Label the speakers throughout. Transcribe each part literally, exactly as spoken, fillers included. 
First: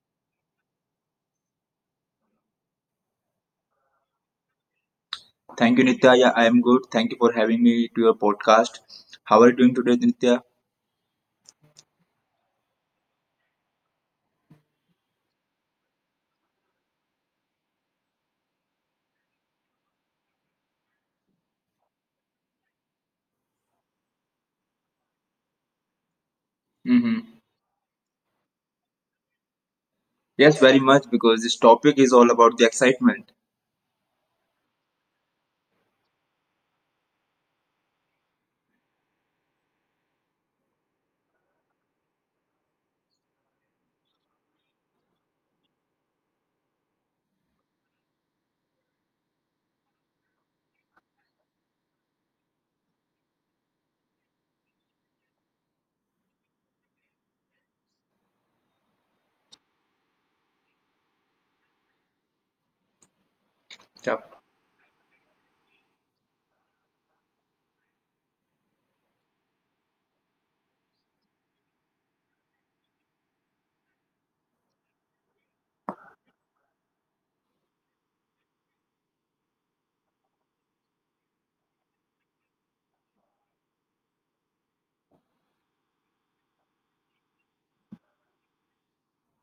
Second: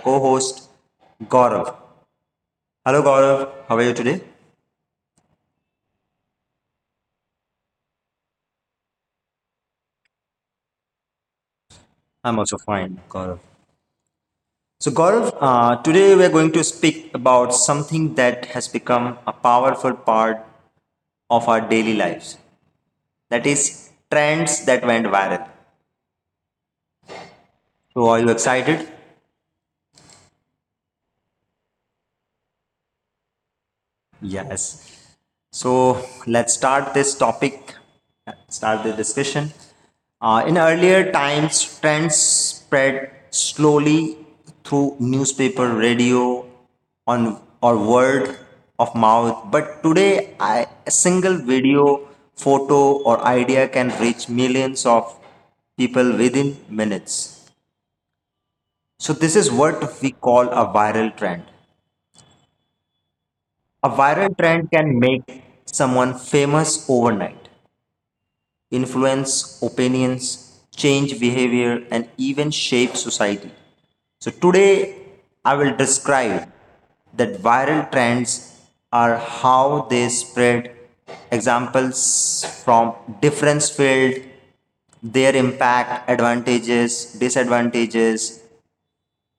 Speaker 1: co-host Gaurav. Hello Gaurav, how are you today?
Speaker 2: Thank you, Nitya. Yeah, I am good. Thank you for having me to your podcast. How are you doing today, Nitya?
Speaker 1: I'm also fine, Gaurav. So Gaurav, uh, today we're going to speak about something that has become a powerful part of our daily lives. That is trends that went viral.
Speaker 2: Hmm.
Speaker 1: So are you excited?
Speaker 2: Yes, very much because this topic is all about the excitement.
Speaker 1: Yes. So let's start this topic, start the discussion. Uh, in earlier times, trends spread slowly through newspaper, radio, on or word of mouth. But today, I, a single video, photo, or idea can reach millions of people within minutes. So this is what we call a viral trend. A viral trend can make someone famous overnight, influence opinions, change behavior, and even shape society. So today I will describe that viral trends are, how they spread, examples from different fields, their impact, advantages, disadvantages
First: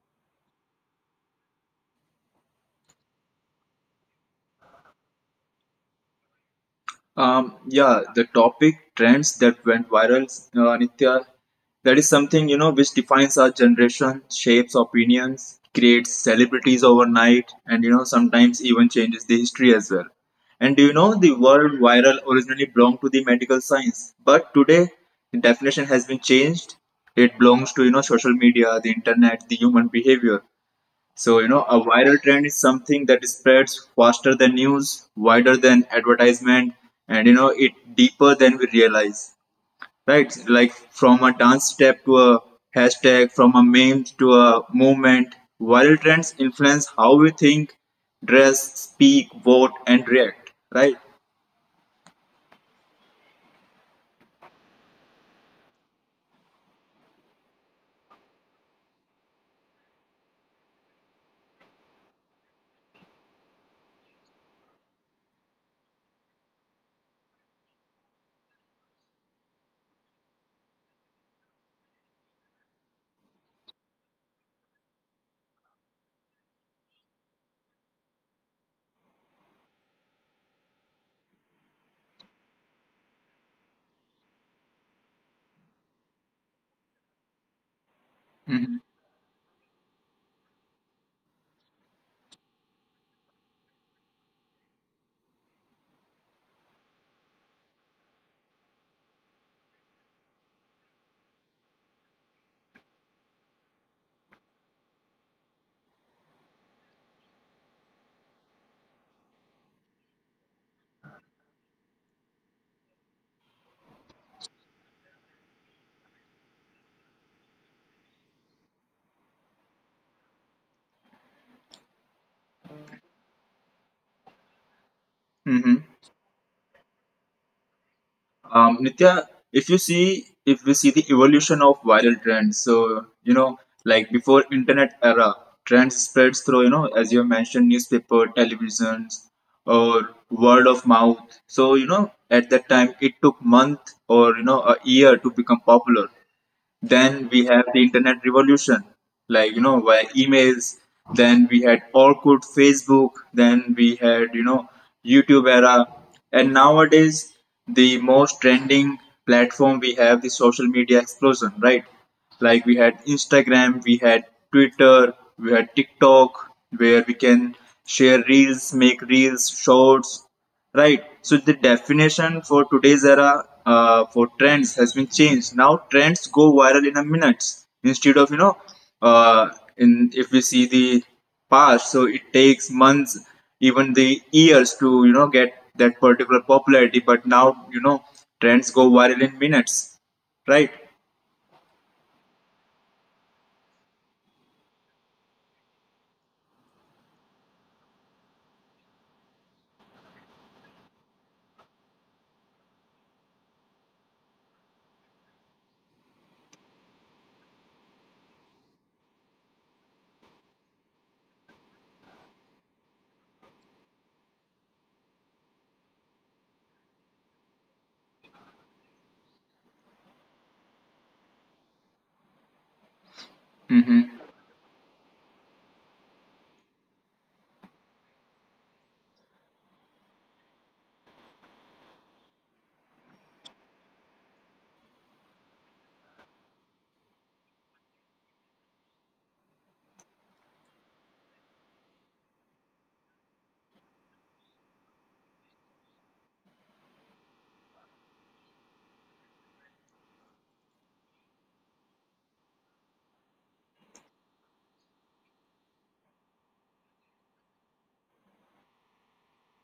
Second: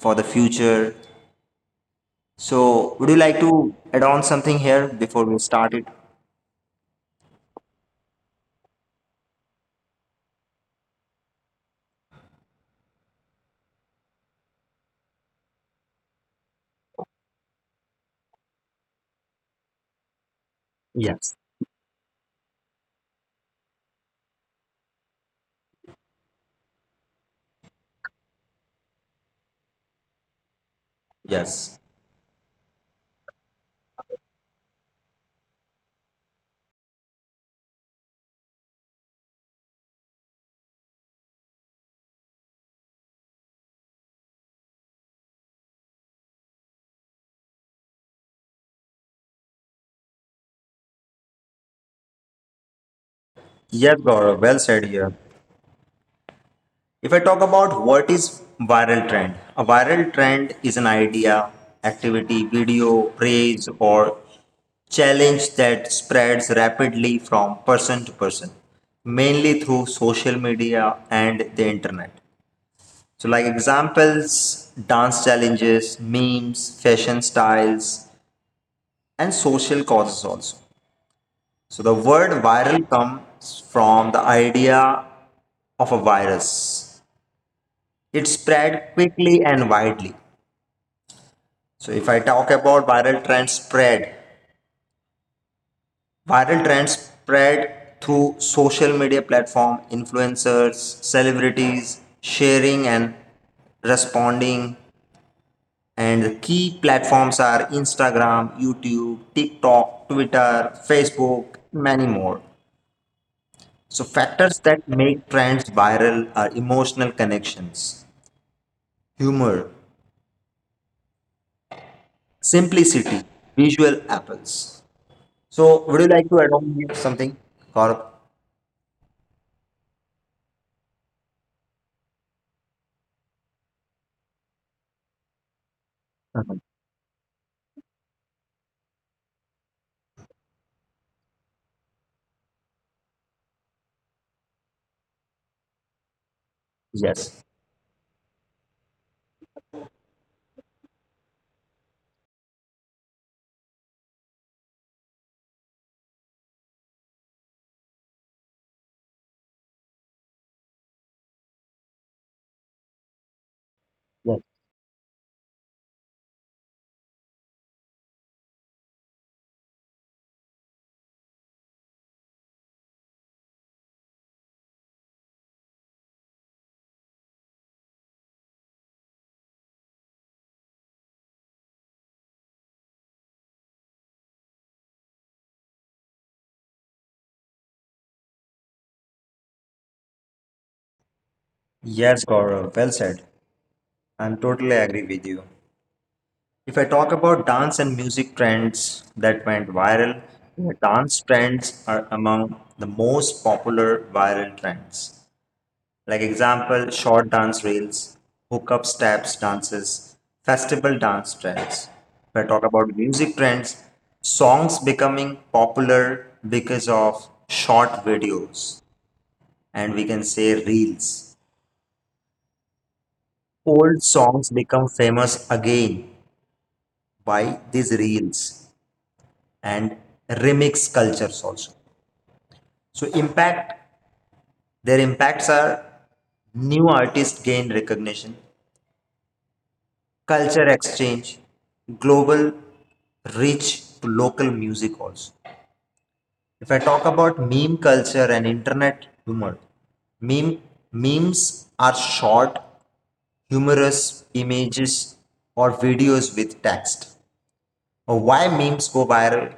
Speaker 1: for the future. So would you like to add on something here before we start it?
Speaker 2: Um, yeah, the topic trends that went viral, uh, Nitya, that is something you know which defines our generation, shapes opinions, creates celebrities overnight, and you know sometimes even changes the history as well. And do you know the
Speaker 1: Yes.
Speaker 2: word viral originally belonged to the medical science, but today the definition has been changed. It belongs to you know social media, the internet, the human behavior. So, you know,
Speaker 1: Yes.
Speaker 2: a viral trend is something that spreads faster than news, wider than advertisement, and, you know, it deeper than we realize, right? Like from a dance step to a hashtag, from a meme to a movement, viral trends influence how we think, dress, speak, vote, and react, right?
Speaker 1: Yes, Gaurav, well said here. If I talk about what is viral trend, a viral trend is an idea, activity, video, praise, or challenge that spreads rapidly from person to person, mainly through social media and the internet. So, like examples, dance challenges, memes, fashion styles, and social causes also. So the word viral comes from the idea of a virus. It spread quickly and widely. So if I talk about viral trend spread, viral trends spread through social media platform, influencers, celebrities, sharing and responding. And the key platforms are Instagram, YouTube, TikTok, Twitter, Facebook, many more. So factors that make trends viral are emotional connections, humor, simplicity, visual apples.
Speaker 2: Mm-hmm.
Speaker 1: So would you like to add on something, Gaurav?
Speaker 2: Um, Nitya, if you see if we see the evolution of viral trends, so you know, like before internet era, trends spreads through you know, as you have mentioned, newspaper, televisions, or word of mouth. So you know, at that time, it took month or you know a year to become popular. Then
Speaker 1: Yes.
Speaker 2: we have the internet revolution, like you know, via emails. Then we had Orkut, Facebook. Then we had you know YouTube era, and nowadays the most trending platform we have the social media explosion, right? Like we had Instagram, we had
Speaker 1: Yes.
Speaker 2: Twitter, we had TikTok, where we can share reels, make reels, shorts. Right. So the definition for today's era uh, for trends has been changed. Now trends go viral in a minutes instead of you know, uh, in if we see the past, so it takes months, even the years to you know get that particular popularity. But now you know trends go viral in minutes. Right.
Speaker 1: Yes, Gaurav, well said. I'm totally agree with you. If I talk about dance and music trends that went viral, the dance trends are among the most popular viral trends. Like example, short dance reels, hookup steps dances, festival dance trends. If I talk about music trends, songs becoming popular because of short videos and we can say reels. Old
Speaker 2: Mm-hmm.
Speaker 1: songs become famous again by these reels and remix cultures also. So impact their impacts are new artists gain recognition, culture exchange, global reach to local music also. If I talk about meme culture and internet humor, meme memes are short, humorous images or videos with text, or why memes go viral.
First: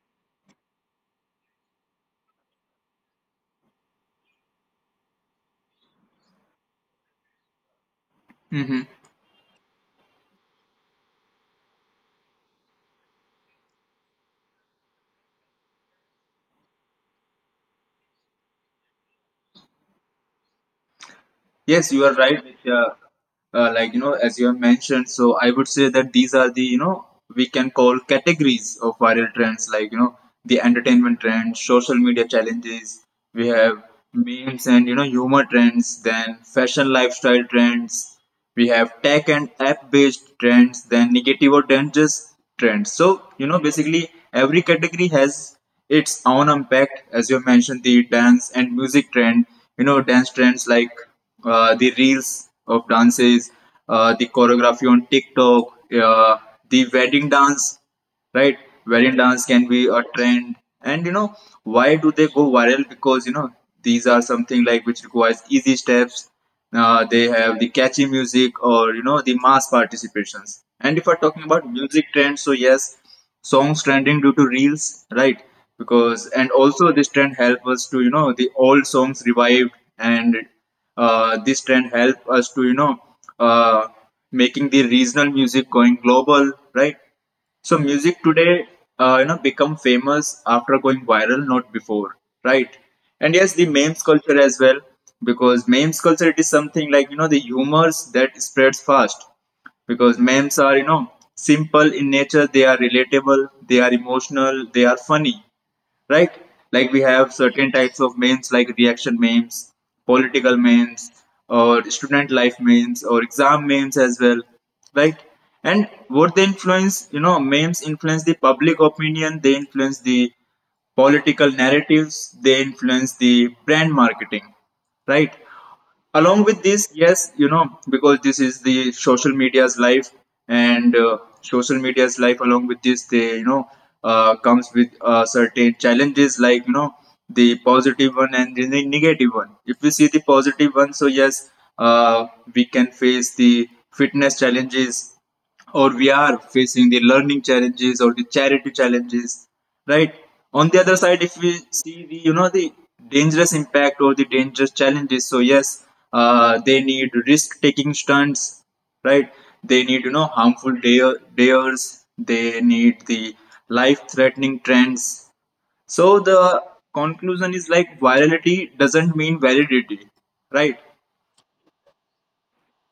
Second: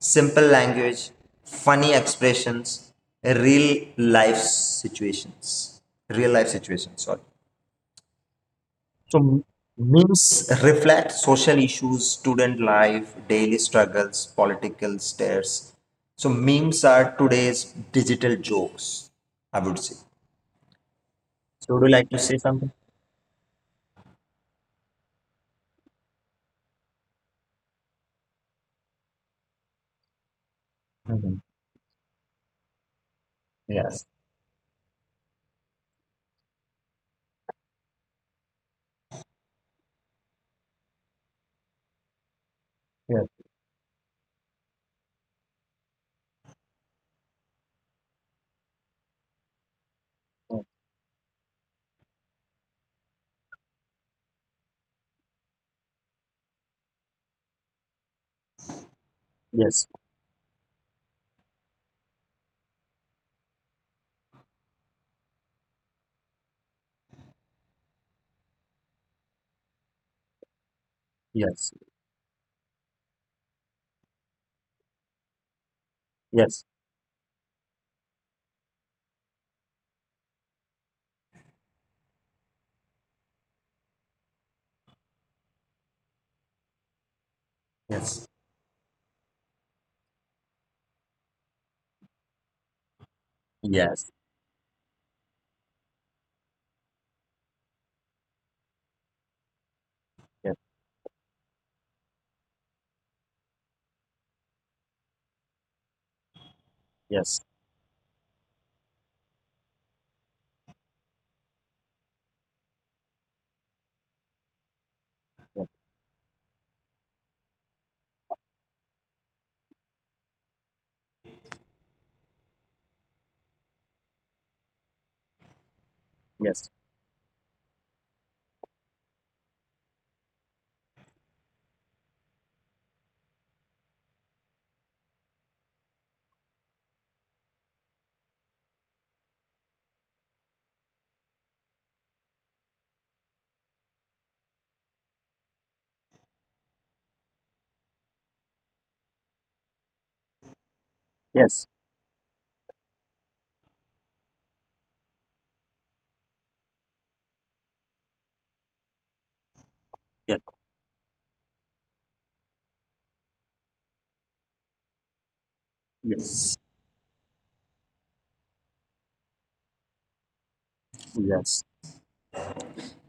Speaker 1: Simple language, funny expressions, real life situations. Real life situations, sorry.
Speaker 2: Mm-hmm.
Speaker 1: So m- memes reflect social issues, student life, daily struggles, political stares. So memes are today's digital jokes, I would say.
Speaker 2: Yes, you are right, Nitya. Uh, uh, like you know, as you have mentioned, so I would say that these are the you know we can call categories of viral trends. Like you know, the entertainment trends, social media challenges. We have memes and you know humor trends. Then fashion lifestyle trends we have tech and app based trends then negative or dangerous trends so you know basically every category has its own impact as you mentioned the dance and music trend you know dance trends like uh, the reels of dances, uh, the choreography on TikTok, uh, the wedding dance, right? Wedding dance can be
Speaker 1: Yes,
Speaker 2: a trend, and you know why do they go viral because you know these are something like which requires easy steps. uh, they have the catchy music or you know the mass participations, and if we're talking
Speaker 1: yes,
Speaker 2: about music trends, so yes, songs trending due to reels, right? Because and
Speaker 1: yes.
Speaker 2: also this trend help us to you know the old songs revived, and uh, this trend help us to you know uh, making the regional music going global, right? So
Speaker 1: Yes.
Speaker 2: music today, uh, you know, become famous after going viral, not before, right? And yes,
Speaker 1: Yes,
Speaker 2: the memes
Speaker 1: yes,
Speaker 2: culture as well, because memes culture it is something like you know the humors that spreads fast, because memes are you know simple in nature, they are relatable, they are emotional, they are funny, right? Like we
Speaker 1: yes,
Speaker 2: have certain types of memes like reaction memes, political memes, or student life memes, or exam memes as well, right? And what they influence, you know, memes influence the public opinion, they influence the political narratives, they influence the brand marketing, right?
Speaker 1: yes,
Speaker 2: Along
Speaker 1: yes,
Speaker 2: with this yes you know because this is the social media's life, and uh, social media's life along with this they you know uh, comes with uh, certain challenges like you know the positive one and the ne- negative one. If we see the positive one, so yes, uh, we can face the fitness challenges, or we are facing the learning challenges or the charity challenges, right? On the other side, if we
Speaker 1: yes,
Speaker 2: see the you know the dangerous impact or the dangerous challenges, so yes, uh, they need risk taking stunts, right? They need you
Speaker 1: yes.
Speaker 2: know harmful dare, dares, they need the life threatening trends. So the
Speaker 1: Yes.
Speaker 2: conclusion is like virality doesn't mean validity, right?
Speaker 1: Yes.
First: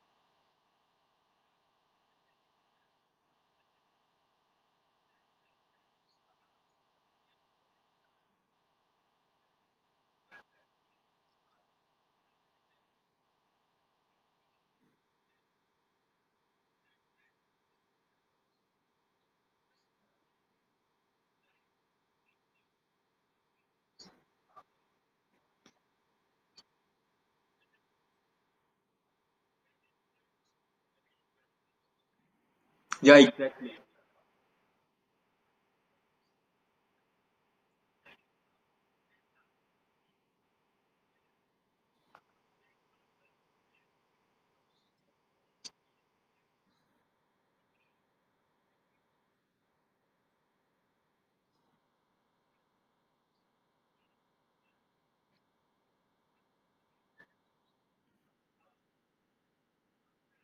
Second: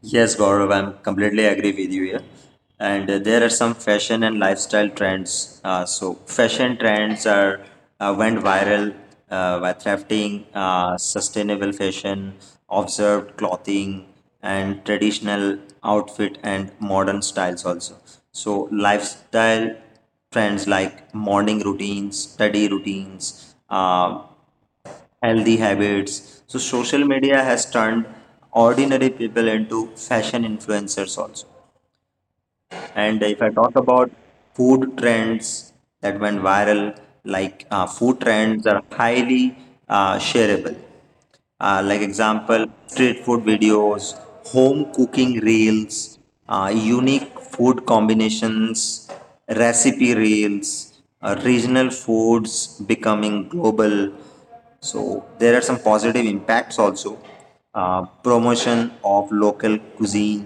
Speaker 1: Yes, Gaurav, I'm completely agree with you here. And uh, there are some fashion and lifestyle trends. Uh, so fashion trends are uh, went viral uh, by thrifting, uh, sustainable fashion, observed clothing, and traditional outfit and modern styles also. So lifestyle trends like morning routines, study routines, uh, healthy habits. So social media has turned ordinary people into fashion influencers also.
Speaker 2: Yeah,
Speaker 1: And if I talk
Speaker 2: exactly.
Speaker 1: about food trends that went viral, like uh, food trends are highly uh, shareable. Uh, like example, street food videos, home cooking reels, uh, unique food combinations, recipe reels, uh, regional foods becoming global. So there are some positive impacts also. Uh, promotion of local cuisine,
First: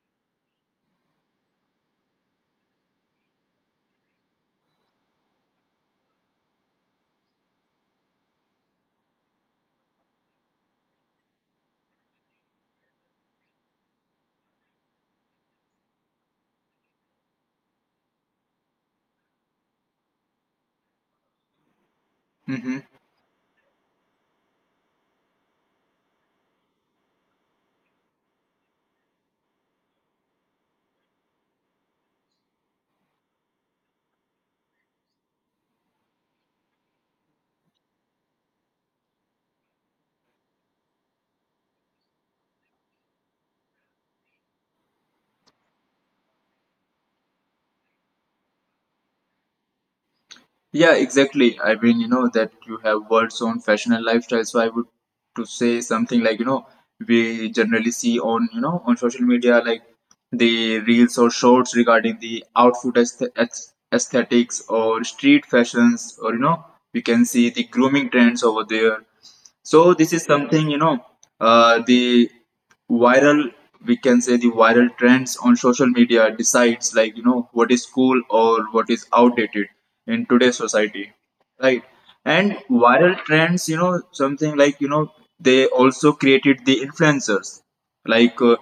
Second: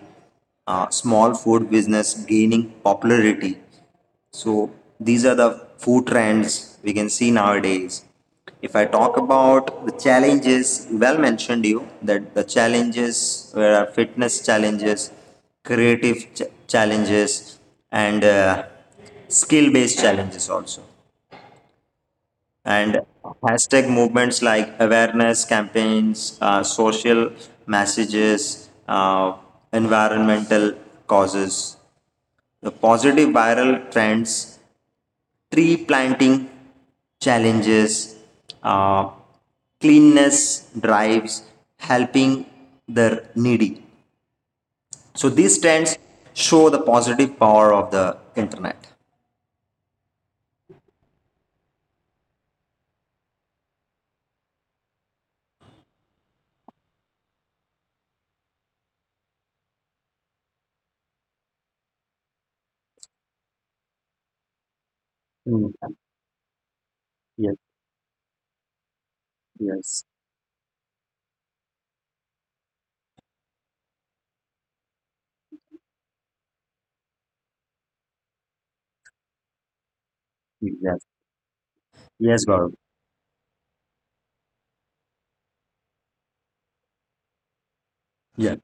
Speaker 1: uh, small food business gaining popularity. So these are the food trends we can see nowadays. If I talk about the challenges, well mentioned you that the challenges were fitness challenges, creative ch- challenges, and uh, skill based challenges also,
Speaker 2: Mm-hmm.
Speaker 1: and hashtag movements like awareness campaigns, uh, social messages, uh, environmental causes, the positive viral trends, tree planting challenges, uh, cleanness drives, helping the needy. So these trends show the positive power of the internet.
Speaker 2: Yeah, exactly. I mean, you know that you have words on fashion and lifestyle, so I would to say something like, you know, we generally see on, you know, on social media like the reels or shorts regarding the outfit aesthe- aes- aesthetics or street
Speaker 1: Mm.
Speaker 2: fashions, or you know, we can see
Speaker 1: Yes,
Speaker 2: the grooming trends over there. So
Speaker 1: yes,
Speaker 2: this is something you know uh, the viral, we can say the viral trends on social media decides like you know what is cool or what is outdated in today's
Speaker 1: yes.
Speaker 2: society, right?
Speaker 1: Yes,
Speaker 2: And
Speaker 1: Gaurav.
Speaker 2: viral trends you know something like you know they also created the influencers, like
Speaker 1: Yeah.
Speaker 2: uh,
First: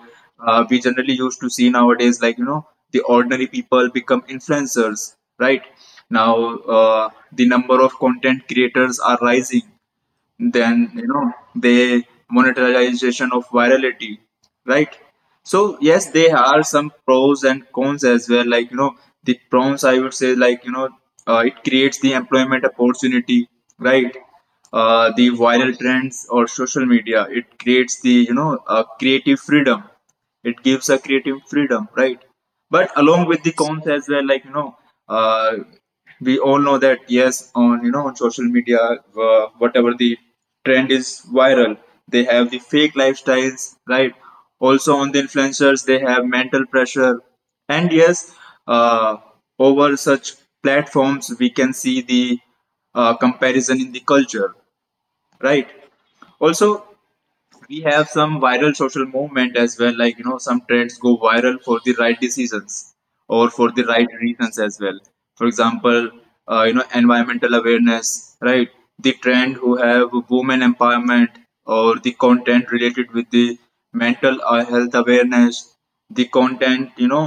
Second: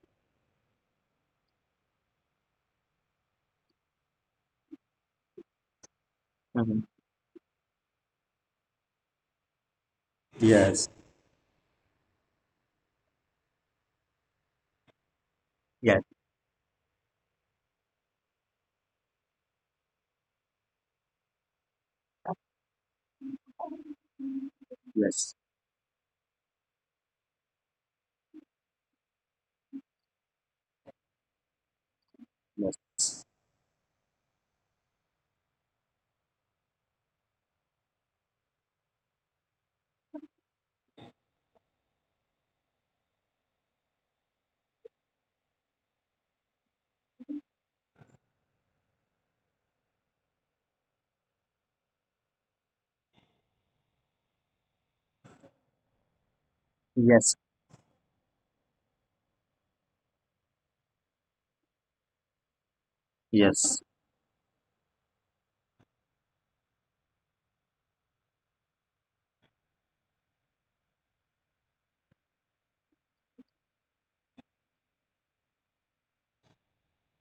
Speaker 2: uh, we generally used to see nowadays like you know the ordinary people become influencers, right? Now
Speaker 1: Mhm.
Speaker 2: uh, the number of content creators are rising,
Speaker 1: Yes.
Speaker 2: then you know they monetization of virality, right? So
Speaker 1: Yes.
Speaker 2: yes, there are some pros and cons as well, like you know the pros I would say like you know uh, it creates the employment opportunity, right? uh, the
Speaker 1: Yes,
Speaker 2: viral trends or social media it creates the you know uh, creative freedom, it gives a creative freedom, right?
Speaker 1: yes,
Speaker 2: But along with the cons as well, like you know, uh, we all know that yes on you know on social media, uh, whatever the trend is viral, they have the fake lifestyles, right? Also on the influencers they have mental pressure, and yes, uh, over such platforms we can see the uh, comparison in the culture, right? Also
Speaker 1: yes,
Speaker 2: we have some viral social movement as well, like you know some trends go viral for the right decisions or for the
Speaker 1: yes.
Speaker 2: right reasons as well. For example, uh, you know environmental awareness, right? The trend who have women empowerment, or the content related with the mental uh, health awareness, the content you know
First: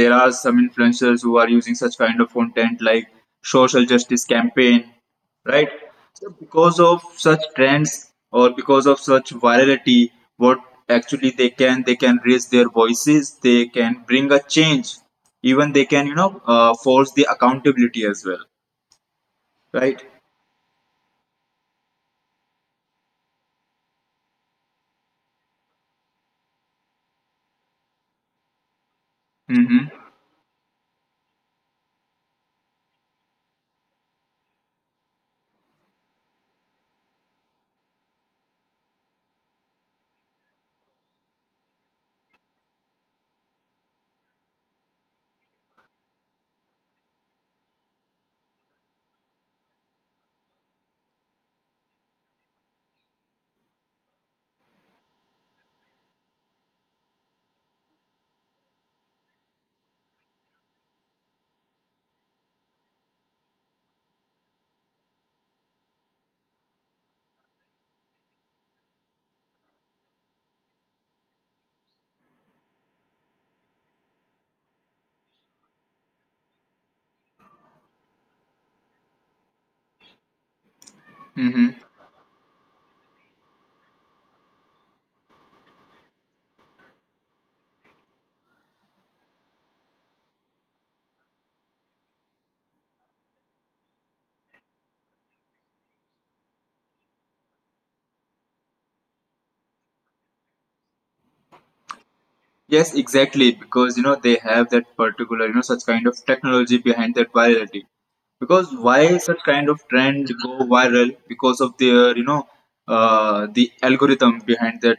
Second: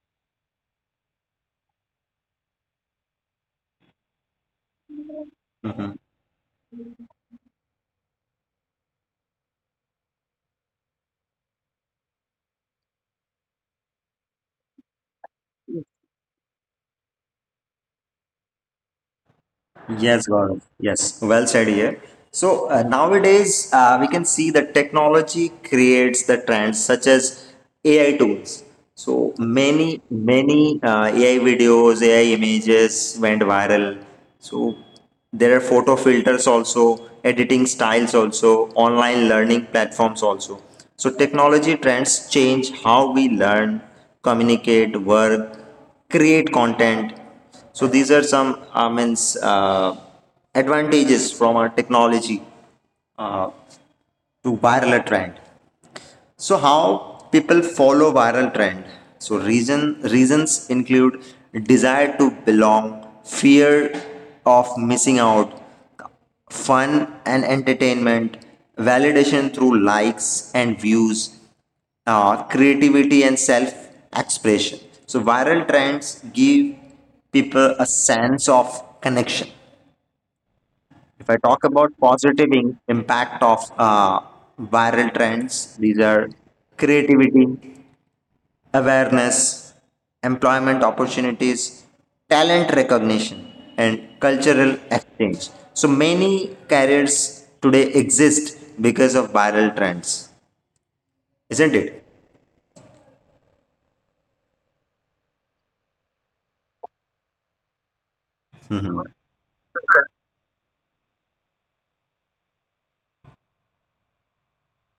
Speaker 2: there are some influencers who are using such kind of content like social justice campaign, right? So because of such trends or because of such virality, what actually they can they can raise their voices, they can bring a change, even they can you know uh, force the accountability as well, right?
Speaker 1: Yes, Gaurav. Yes, well said here. So uh, nowadays, uh, we can see that technology creates the trends such as A I tools. So
Speaker 2: Mm-hmm.
Speaker 1: many, many uh, A I videos, A I images went viral. So there are photo filters also, editing styles also, online learning platforms also. So technology trends change how we learn, communicate, work, create content. So these are some uh, means uh, advantages from our technology uh, to viral trend. So how people follow viral trend? So reason reasons include desire to belong, fear of missing out, fun and entertainment, validation through likes and views, uh, creativity and self expression. So viral trends give people a sense of connection. If I talk
Speaker 2: Mm-hmm.
Speaker 1: about positive in- impact of uh, viral trends, these are creativity, awareness, employment opportunities, talent recognition, and cultural exchange. So many careers today exist because of viral trends, isn't it?
Speaker 2: Yes, exactly, because you know they have that particular you know such kind of technology behind that virality. Because why such kind of trend go viral because of their you know uh, the algorithm behind that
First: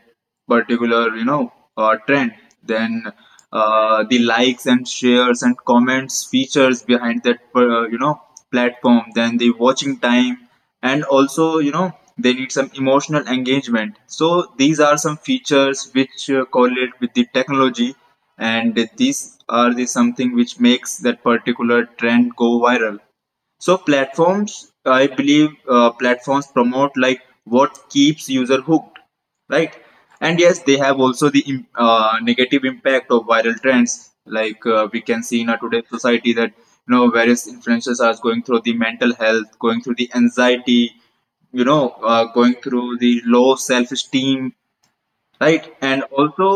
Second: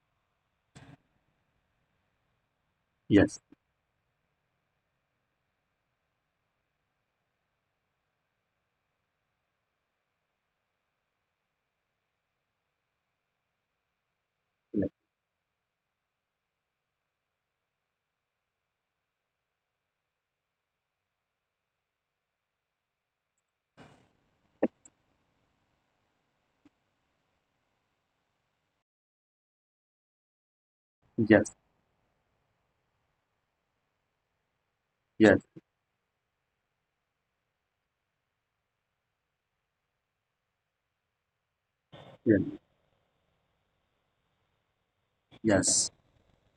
Speaker 2: particular you know uh, trend, then
Speaker 1: Yes,
Speaker 2: uh, the likes and shares and comments features behind that uh, you know platform, then the watching time, and also you know they need some emotional engagement, so these are some features which uh, correlate with the technology, and these are the something which makes that particular trend go viral. So platforms, I believe, uh, platforms promote like what keeps user hooked, right? And yes, they have also the
Speaker 1: yes,
Speaker 2: im- uh, negative impact of viral trends. Like uh, we can
Speaker 1: yes,
Speaker 2: see in our today's society that you know various influencers are going through the mental health, going through the anxiety, you know, uh,
Speaker 1: yes,
Speaker 2: going through the low self-esteem, right?
Speaker 1: yes,
Speaker 2: And also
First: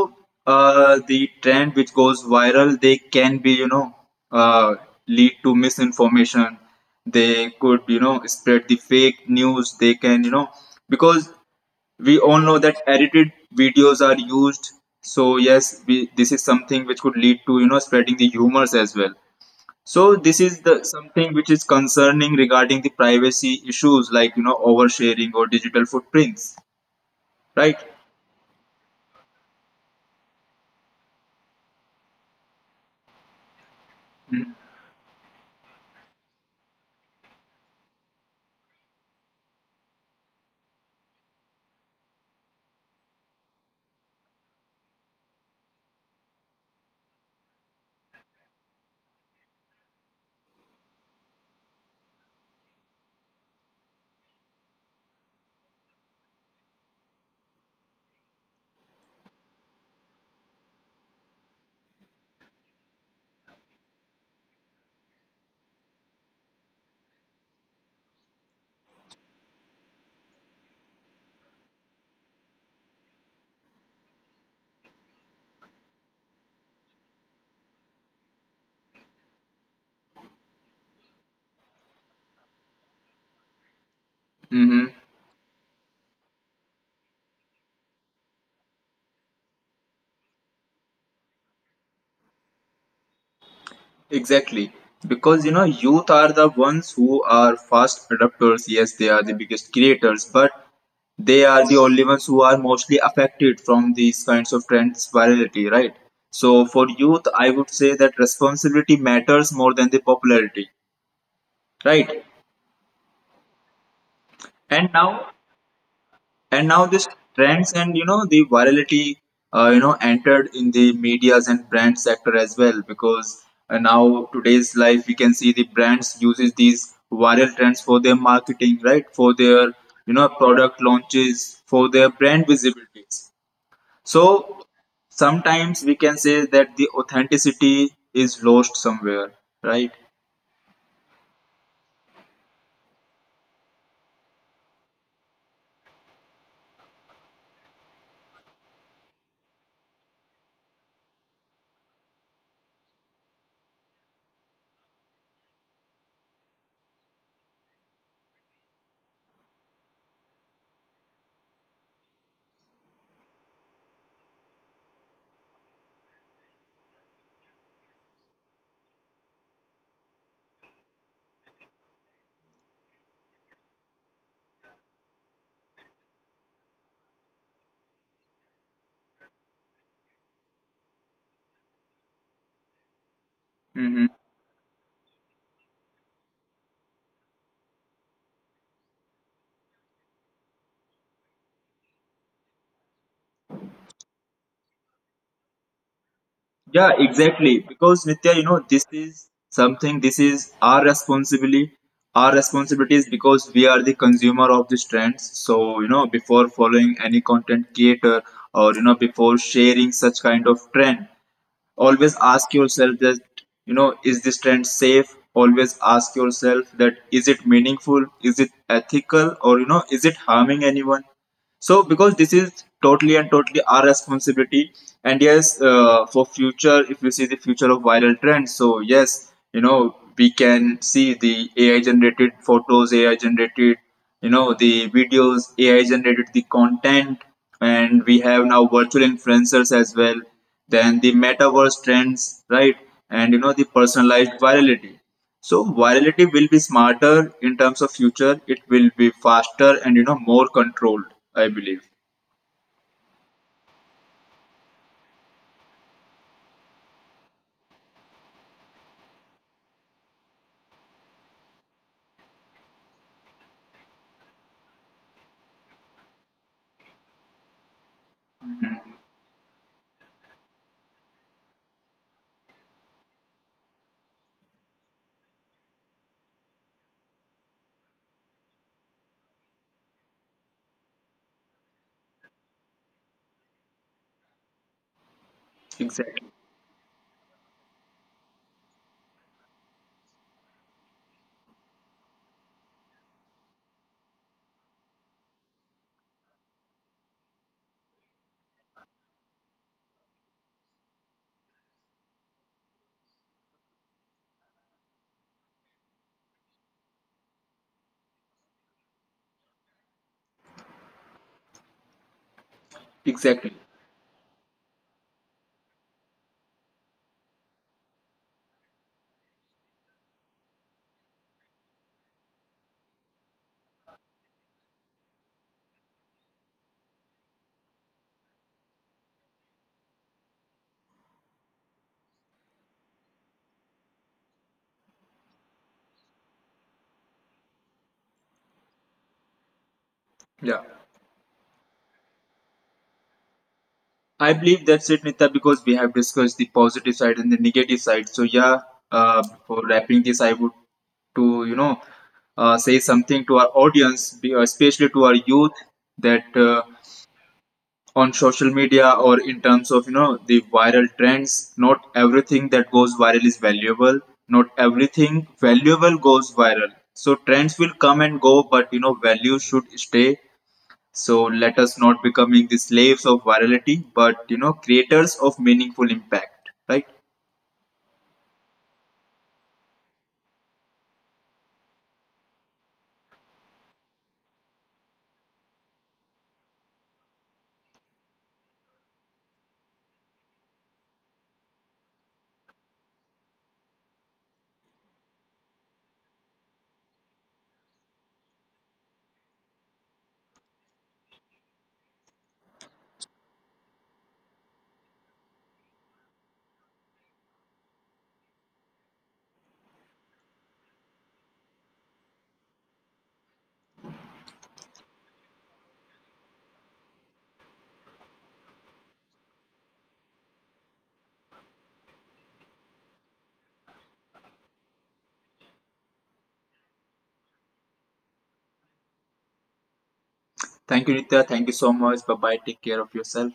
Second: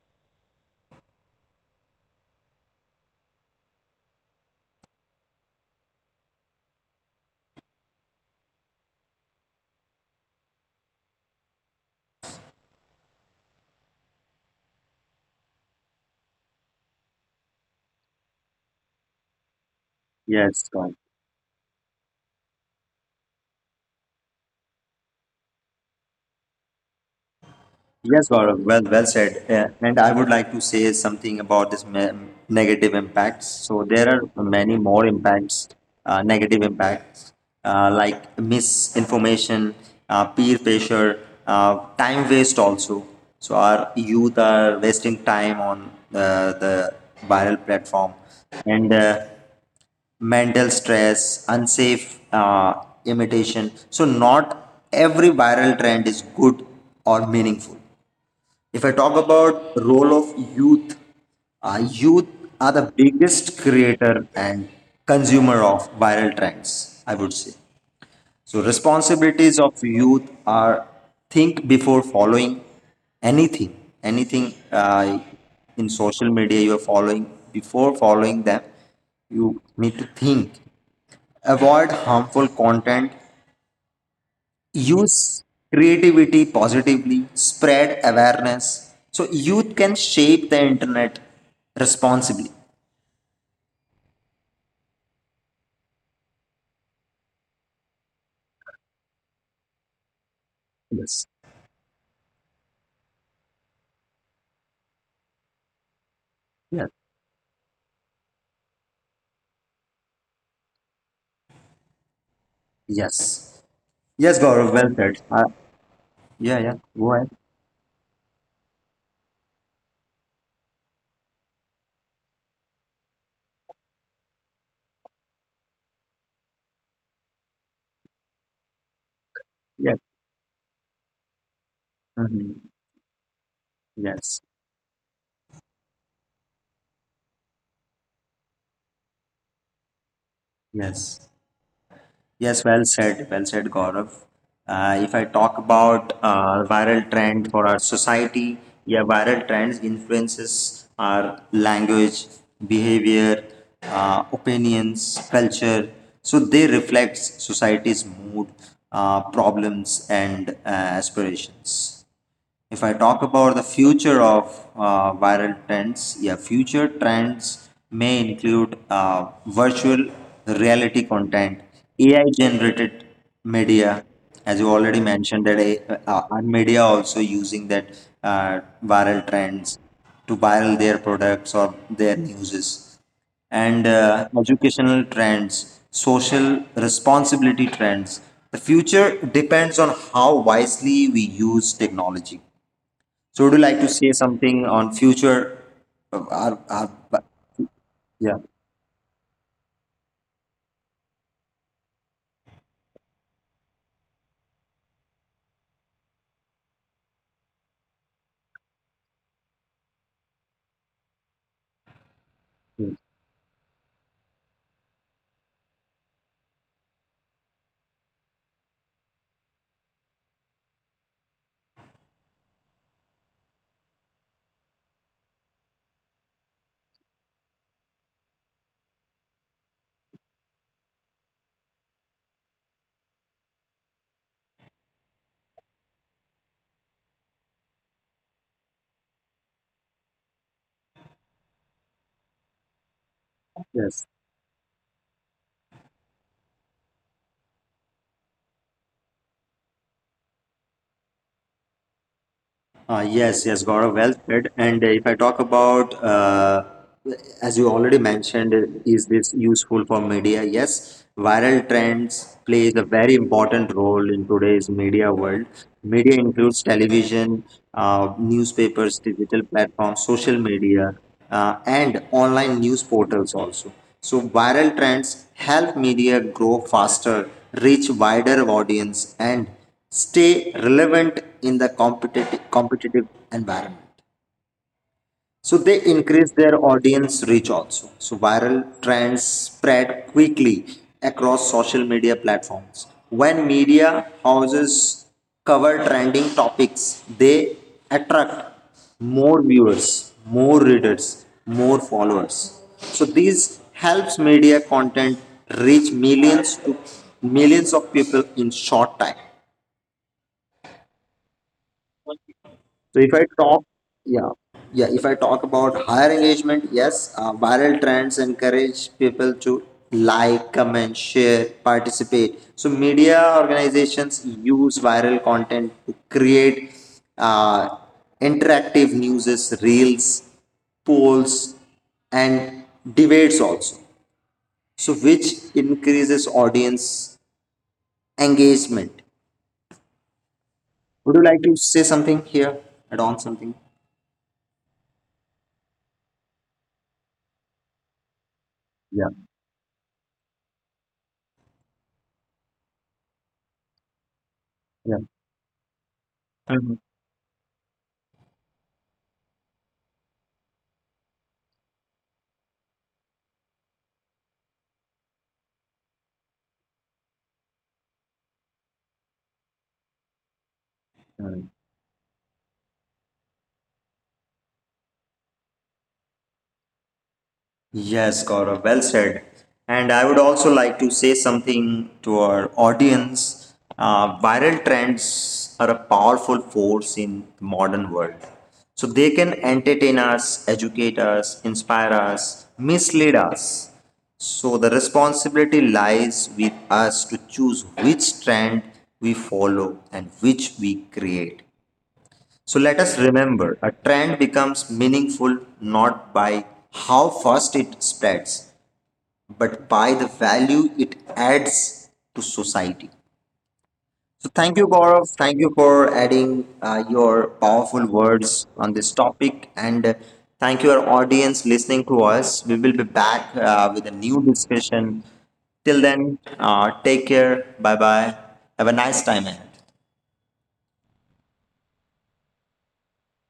Speaker 2: uh, the trend which goes viral they can be you know uh, lead to misinformation, they could you know spread the fake news, they can you know because we all know that edited videos are used. So yes we, this is something which could lead to you know spreading the humors as well. So this is
Speaker 1: yes,
Speaker 2: the
Speaker 1: God.
Speaker 2: something which is concerning regarding the privacy issues like you know oversharing or digital footprints, right?
Speaker 1: Yes, Gaurav, well, well said. Uh, and I would like to say something about this me- negative impacts. So there are many more impacts, uh, negative impacts uh, like misinformation, uh, peer pressure, uh, time waste also. So our youth are wasting time on uh, the viral platform and uh, mental stress, unsafe uh, imitation. So not every viral trend is good or meaningful. If I talk about role of youth, uh, youth are the biggest creator and consumer of viral trends, I would say. So responsibilities of youth are think before following anything, anything uh, in social media you are following. Before following them, you need to think. Avoid harmful content,
Speaker 2: Mm-hmm.
Speaker 1: use creativity positively, spread awareness. So youth can shape the internet responsibly.
Speaker 2: Exactly. Because you know, youth are the ones who are fast adopters. Yes, they are the biggest creators, but
Speaker 1: Yes.
Speaker 2: they are the only ones who are mostly affected from these kinds of trends virality, right? So for
Speaker 1: Yes.
Speaker 2: youth, I would say that responsibility matters more than the popularity, right?
Speaker 1: Yes. Yes, Gaurav,
Speaker 2: And
Speaker 1: well said.
Speaker 2: now,
Speaker 1: Uh, yeah,
Speaker 2: and
Speaker 1: yeah.
Speaker 2: now this
Speaker 1: Go ahead.
Speaker 2: trends and you know the virality, uh, you know entered in the medias and brand sector as well, because uh, now today's life we can see the brands uses these viral trends for their marketing, right? For their
Speaker 1: Yes.
Speaker 2: you know product launches, for their brand
Speaker 1: Mhm.
Speaker 2: visibilities. So
Speaker 1: Yes.
Speaker 2: sometimes we can say that the authenticity is lost somewhere, right?
Speaker 1: Yes. Yes, well said, well said, Gaurav. Uh, if I talk about uh, viral trend for our society, yeah, viral trends influences our language, behavior, uh, opinions, culture. So they reflect society's mood, uh, problems, and uh, aspirations. If I talk about the future of uh, viral trends, yeah, future trends may include uh, virtual reality content, A I generated media, as you already mentioned that uh, uh, media also using that uh, viral trends to viral their products or their newses, and
Speaker 2: Mm-hmm.
Speaker 1: uh, educational trends, social responsibility trends. The future depends on how wisely we use technology. So would you like to say something on future? uh, Our,
Speaker 2: Yeah,
Speaker 1: our,
Speaker 2: exactly. Because Nitya,
Speaker 1: yeah.
Speaker 2: you know, this is something, this is our responsibility, our responsibilities because we are the consumer of these trends. So, you know, before following any content creator or, you know, before sharing such kind of trend, always ask yourself that, you know, is this trend safe? Always ask yourself that is it meaningful? Is it ethical? Or, you know, is it harming anyone? So, because this is totally and totally our responsibility, and yes, uh, for future, if you see the future of viral trends, so yes, you know, we can see the A I generated photos, A I generated, you know, the videos, A I generated the content, and we have now virtual influencers as well. Then the metaverse trends, right? And you know, the
Speaker 1: Yes.
Speaker 2: personalized virality. So virality will be smarter in terms of future. It will be faster and you know more controlled. I believe.
Speaker 1: Uh, yes, yes, Gaurav, well said. And uh, if I talk about, uh, as you already mentioned, is this useful for media? Yes, viral trends plays a very important role in today's media world. Media includes television, uh, newspapers, digital platforms, social media, uh, and online news portals also. So viral trends help media grow faster, reach wider audience, and stay relevant in the competitive competitive environment, so they
Speaker 2: Exactly.
Speaker 1: increase their audience reach also. So viral trends spread quickly across social media platforms. When media houses cover trending topics, they attract more viewers, more readers, more followers. So this helps media content reach millions to millions of people in short time. So if I
Speaker 2: Exactly.
Speaker 1: talk, yeah, yeah, if I talk about higher engagement, yes, uh, viral trends encourage people to like, comment, share, participate. So media organizations use viral content to create uh, interactive news, reels, polls, and debates also, so which increases audience engagement.
Speaker 2: Yeah.
Speaker 1: Would you like to say something here? Add on something?
Speaker 2: I believe that's it, Nita, because we have discussed the positive side and the negative side. So yeah,
Speaker 1: Yeah,
Speaker 2: uh, for wrapping this, I would to you know uh, say something to our audience, be- especially
Speaker 1: yeah.
Speaker 2: to our youth, that uh, on social media or in terms of you know the viral trends not everything that goes viral is valuable, not everything valuable goes viral, so trends will come and go, but you know value should stay. So let us not becoming the slaves of virality, but you know creators of meaningful impact, right?
Speaker 1: Yes, Gaurav, well said. And I would also like to say something to our audience. Uh, viral trends are a powerful force in the modern world. So they can entertain us, educate us, inspire us, mislead us. So the responsibility lies with us to choose which trend we follow and which we create. So let us remember a trend becomes meaningful not by how fast it spreads, but by the value it adds to society. So thank you, Gaurav. Thank you for adding uh, your powerful words on this topic. And uh, thank you, our audience, listening to us. We will be back uh, with a new discussion. Till then, uh, take care. Bye bye. Have a nice time ahead.
Speaker 2: Thank you, Nitya, thank you so much, bye bye, take care of yourself.